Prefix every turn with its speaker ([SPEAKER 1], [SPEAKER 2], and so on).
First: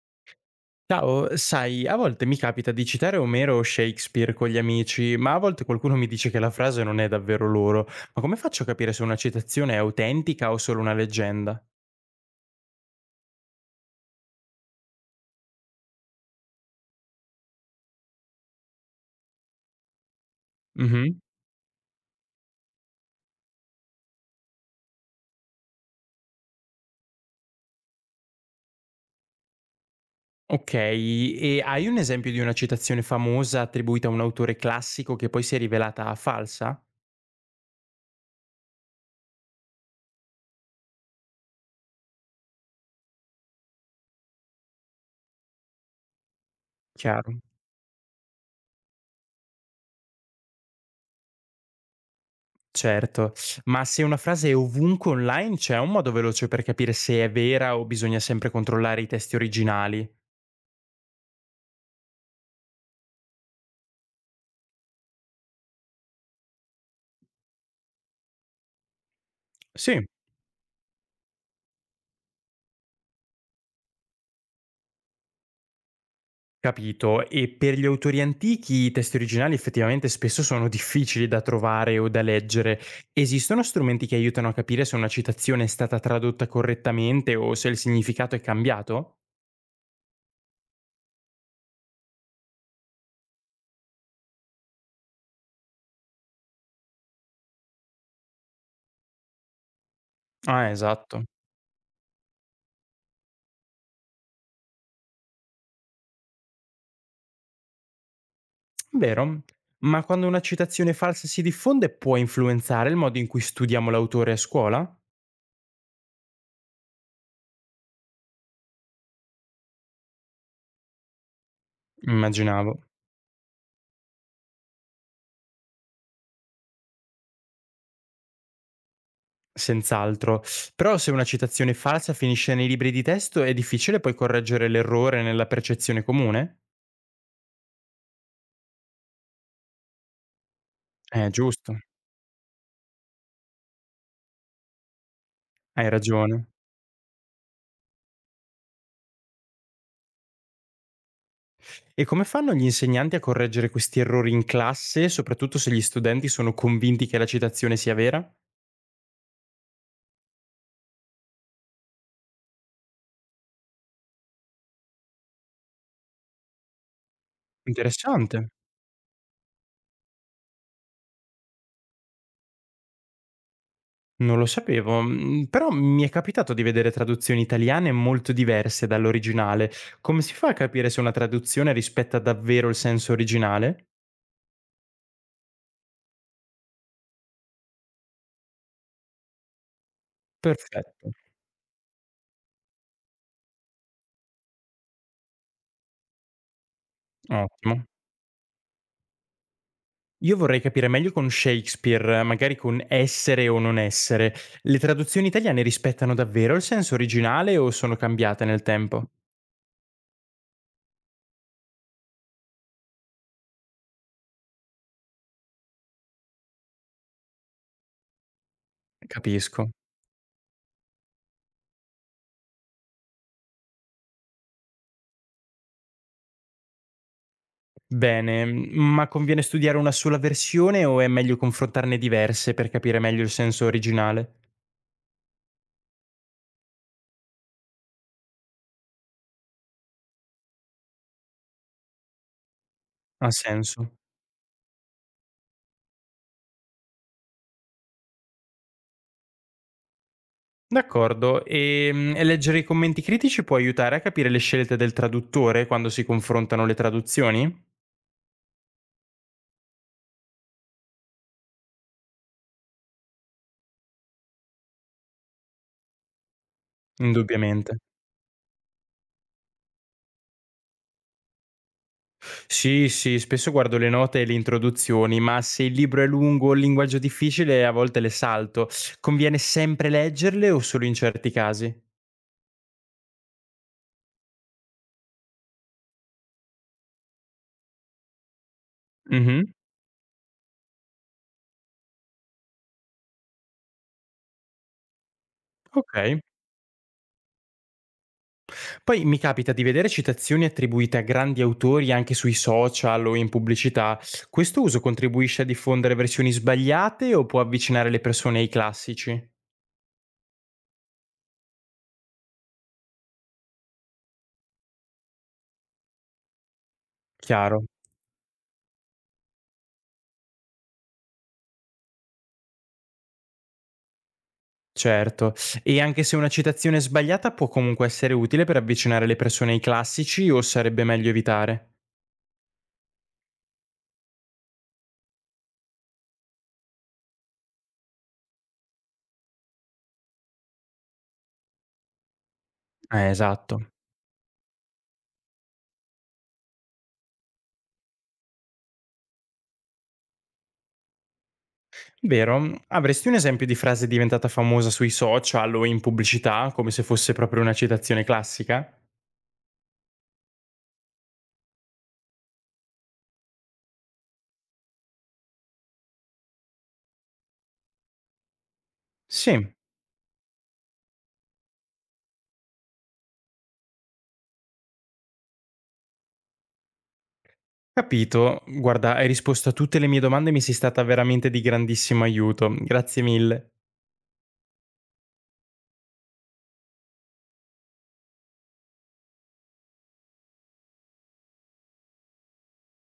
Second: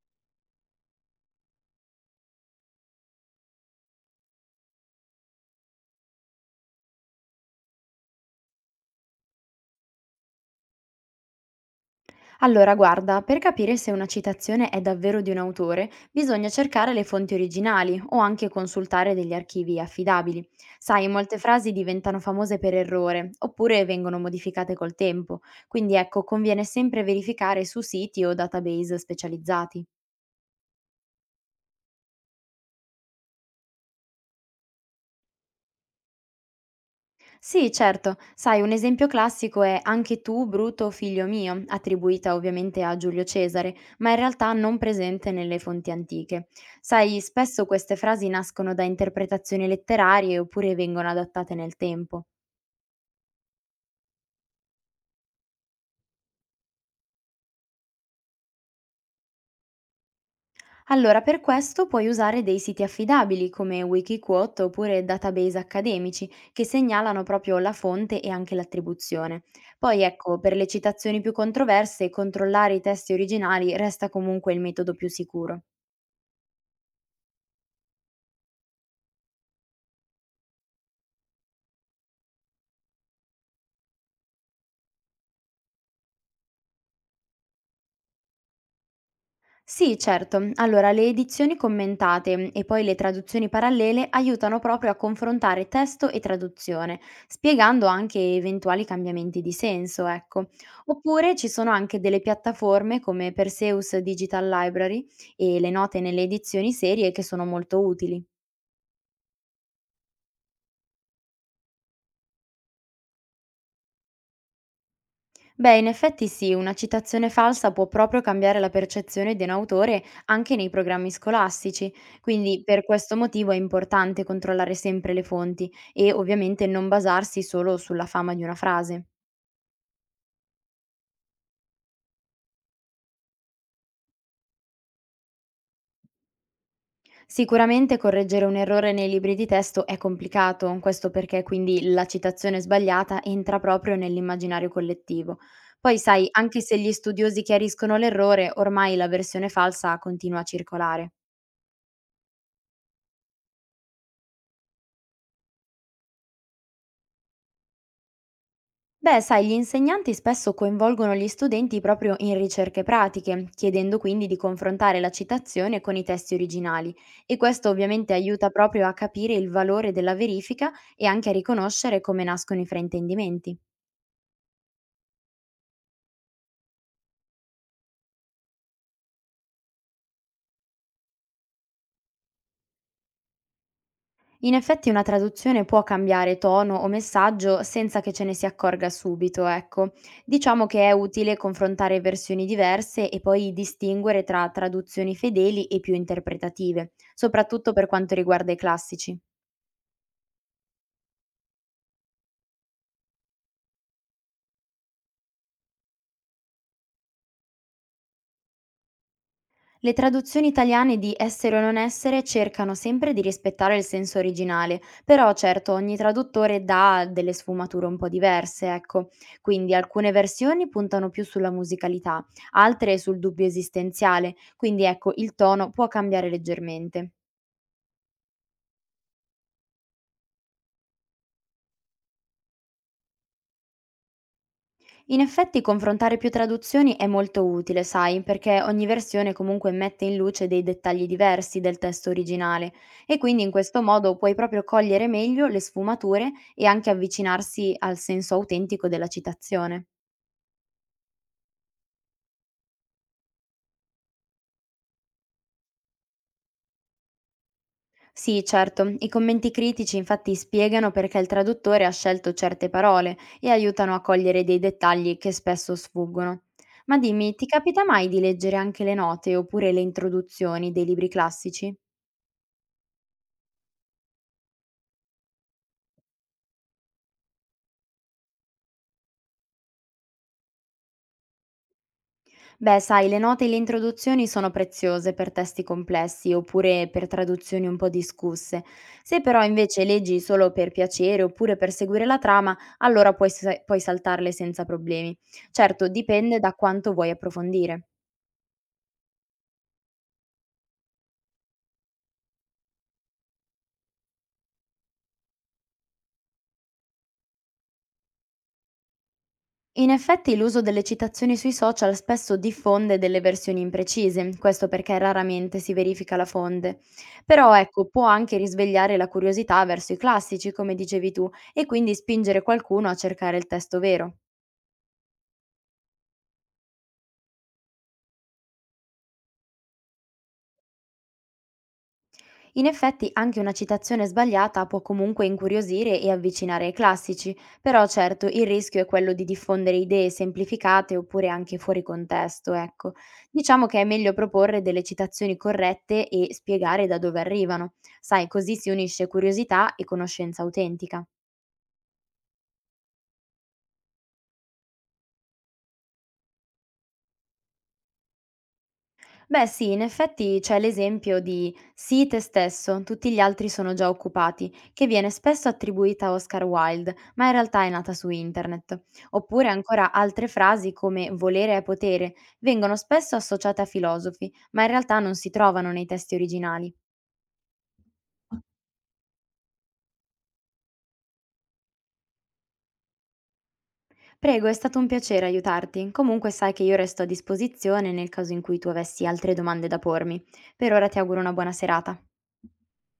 [SPEAKER 1] Ciao, sai, a volte mi capita di citare Omero o Shakespeare con gli amici, ma a volte qualcuno mi dice che la frase non è davvero loro. Ma come faccio a capire se una citazione è autentica o solo una leggenda?
[SPEAKER 2] Allora, guarda, per capire se una citazione è davvero di un autore, bisogna cercare le fonti originali o anche consultare degli archivi affidabili. Sai,
[SPEAKER 1] Mhm.
[SPEAKER 2] molte frasi diventano famose per errore, oppure vengono modificate col tempo, quindi ecco, conviene sempre verificare su siti o database specializzati.
[SPEAKER 1] Ok, e hai un esempio di una citazione famosa attribuita a un autore classico che poi si è rivelata falsa?
[SPEAKER 2] Sì, certo. Sai, un esempio classico è Anche tu, Bruto, figlio mio, attribuita ovviamente a Giulio Cesare, ma in realtà non presente nelle fonti antiche. Sai,
[SPEAKER 1] Chiaro.
[SPEAKER 2] spesso queste frasi nascono da interpretazioni letterarie oppure vengono adattate nel tempo.
[SPEAKER 1] Certo, ma se una frase è ovunque online c'è un modo veloce per capire se è vera o bisogna sempre controllare i testi originali?
[SPEAKER 2] Allora, per questo puoi usare dei siti affidabili come Wikiquote oppure database accademici che segnalano proprio la fonte e anche l'attribuzione.
[SPEAKER 1] Sì.
[SPEAKER 2] Poi ecco, per le citazioni più controverse, controllare i testi originali resta comunque il metodo più sicuro.
[SPEAKER 1] Capito. E per gli autori antichi i testi originali effettivamente spesso sono difficili da trovare o da leggere. Esistono strumenti che aiutano a capire se una citazione è stata tradotta correttamente o se il significato è cambiato?
[SPEAKER 2] Sì, certo. Allora, le edizioni commentate e poi le traduzioni parallele aiutano proprio a confrontare testo e traduzione, spiegando anche eventuali cambiamenti di senso, ecco.
[SPEAKER 1] Ah, esatto.
[SPEAKER 2] Oppure ci sono anche delle piattaforme come Perseus Digital Library e le note nelle edizioni serie che sono molto utili.
[SPEAKER 1] Vero. Ma quando una citazione falsa si diffonde può influenzare il modo in cui studiamo l'autore a scuola?
[SPEAKER 2] Beh, in effetti sì, una citazione falsa può proprio cambiare la percezione di un autore anche nei programmi scolastici, quindi
[SPEAKER 1] Immaginavo.
[SPEAKER 2] per questo motivo è importante controllare sempre le fonti e ovviamente non basarsi solo sulla fama di una frase.
[SPEAKER 1] Senz'altro. Però se una citazione falsa finisce nei libri di testo è difficile poi correggere l'errore nella percezione comune?
[SPEAKER 2] Sicuramente correggere un errore nei libri di testo è complicato, questo perché
[SPEAKER 1] Giusto.
[SPEAKER 2] quindi la citazione sbagliata entra proprio nell'immaginario collettivo.
[SPEAKER 1] Hai
[SPEAKER 2] Poi sai,
[SPEAKER 1] ragione.
[SPEAKER 2] anche se gli studiosi chiariscono l'errore, ormai la versione falsa continua a circolare.
[SPEAKER 1] E come fanno gli insegnanti a correggere questi errori in classe, soprattutto se gli studenti sono convinti che la citazione sia vera?
[SPEAKER 2] Beh, sai, gli insegnanti spesso coinvolgono gli studenti proprio in ricerche pratiche, chiedendo quindi di confrontare la citazione con i testi originali e questo ovviamente
[SPEAKER 1] Interessante.
[SPEAKER 2] aiuta proprio a capire il valore della verifica e anche a riconoscere come nascono i fraintendimenti.
[SPEAKER 1] Non lo sapevo, però mi è capitato di vedere traduzioni italiane molto diverse dall'originale. Come si fa a capire se una traduzione rispetta davvero il senso originale?
[SPEAKER 2] In effetti una traduzione può cambiare tono o messaggio senza che ce ne si accorga subito, ecco. Diciamo che è
[SPEAKER 1] Perfetto,
[SPEAKER 2] utile confrontare versioni diverse e poi distinguere tra traduzioni fedeli e più interpretative, soprattutto
[SPEAKER 1] ottimo.
[SPEAKER 2] per quanto riguarda i classici.
[SPEAKER 1] Io vorrei capire meglio con Shakespeare, magari con essere o non essere. Le traduzioni italiane rispettano davvero il senso originale o sono cambiate nel tempo?
[SPEAKER 2] Le traduzioni italiane di Essere o non essere cercano sempre di rispettare il senso originale, però certo ogni traduttore dà delle sfumature un po' diverse, ecco.
[SPEAKER 1] Capisco.
[SPEAKER 2] Quindi alcune versioni puntano più sulla musicalità, altre sul dubbio esistenziale, quindi ecco il tono può cambiare leggermente.
[SPEAKER 1] Bene, ma conviene studiare una sola versione o è meglio confrontarne diverse per capire meglio il senso originale?
[SPEAKER 2] In effetti confrontare più traduzioni è molto utile, sai, perché ogni versione comunque mette in luce dei dettagli diversi del testo originale e
[SPEAKER 1] Ha
[SPEAKER 2] quindi in questo
[SPEAKER 1] senso.
[SPEAKER 2] modo puoi proprio cogliere meglio le sfumature e anche avvicinarsi al senso autentico della citazione.
[SPEAKER 1] D'accordo, e leggere i commenti critici può aiutare a capire le scelte del traduttore quando si confrontano le traduzioni?
[SPEAKER 2] Sì, certo, i commenti critici infatti spiegano perché il traduttore ha scelto certe parole e aiutano a cogliere dei dettagli che spesso sfuggono. Ma dimmi, ti
[SPEAKER 1] Indubbiamente.
[SPEAKER 2] capita mai di leggere anche le note oppure le introduzioni dei libri classici?
[SPEAKER 1] Sì, sì, spesso guardo le note e le introduzioni, ma se il libro è lungo o il linguaggio difficile, a volte le salto. Conviene sempre leggerle o solo in certi casi?
[SPEAKER 2] Beh, sai, le note e le introduzioni sono preziose per testi complessi oppure per traduzioni un po' discusse. Se però
[SPEAKER 1] Mhm.
[SPEAKER 2] invece leggi solo per piacere oppure per seguire la trama, allora puoi saltarle senza problemi. Certo,
[SPEAKER 1] Ok.
[SPEAKER 2] dipende da quanto vuoi approfondire.
[SPEAKER 1] Poi mi capita di vedere citazioni attribuite a grandi autori anche sui social o in pubblicità. Questo uso contribuisce a diffondere versioni sbagliate o può avvicinare le persone ai classici?
[SPEAKER 2] In effetti l'uso delle citazioni sui social spesso diffonde delle versioni imprecise, questo perché raramente si verifica la fonte. Però
[SPEAKER 1] Chiaro,
[SPEAKER 2] ecco, può anche risvegliare la curiosità verso i classici, come dicevi tu, e quindi spingere qualcuno a cercare il testo vero.
[SPEAKER 1] certo. E anche se una citazione sbagliata può comunque essere utile per avvicinare le persone ai classici o sarebbe meglio evitare?
[SPEAKER 2] In effetti anche una citazione sbagliata può comunque incuriosire e avvicinare ai classici, però certo il rischio è quello di diffondere idee semplificate oppure anche fuori contesto, ecco. Diciamo
[SPEAKER 1] Esatto.
[SPEAKER 2] che è meglio proporre delle citazioni corrette e spiegare da dove arrivano. Sai, così si unisce curiosità e conoscenza autentica.
[SPEAKER 1] Vero? Avresti un esempio di frase diventata famosa sui social o in pubblicità, come se fosse proprio una citazione classica?
[SPEAKER 2] Beh sì, in effetti c'è l'esempio di "Sii te stesso, tutti gli altri sono già occupati", che viene spesso attribuita a Oscar Wilde, ma in realtà è nata su internet. Oppure
[SPEAKER 1] Sì.
[SPEAKER 2] ancora altre frasi come "volere è potere" vengono spesso associate a filosofi, ma in realtà non si trovano nei testi originali.
[SPEAKER 1] Capito. Guarda, hai risposto a tutte le mie domande e mi sei stata veramente di grandissimo aiuto. Grazie mille.
[SPEAKER 2] Prego, è stato un piacere aiutarti. Comunque sai che io resto a disposizione nel caso in cui tu avessi altre domande da pormi. Per ora ti auguro una buona serata.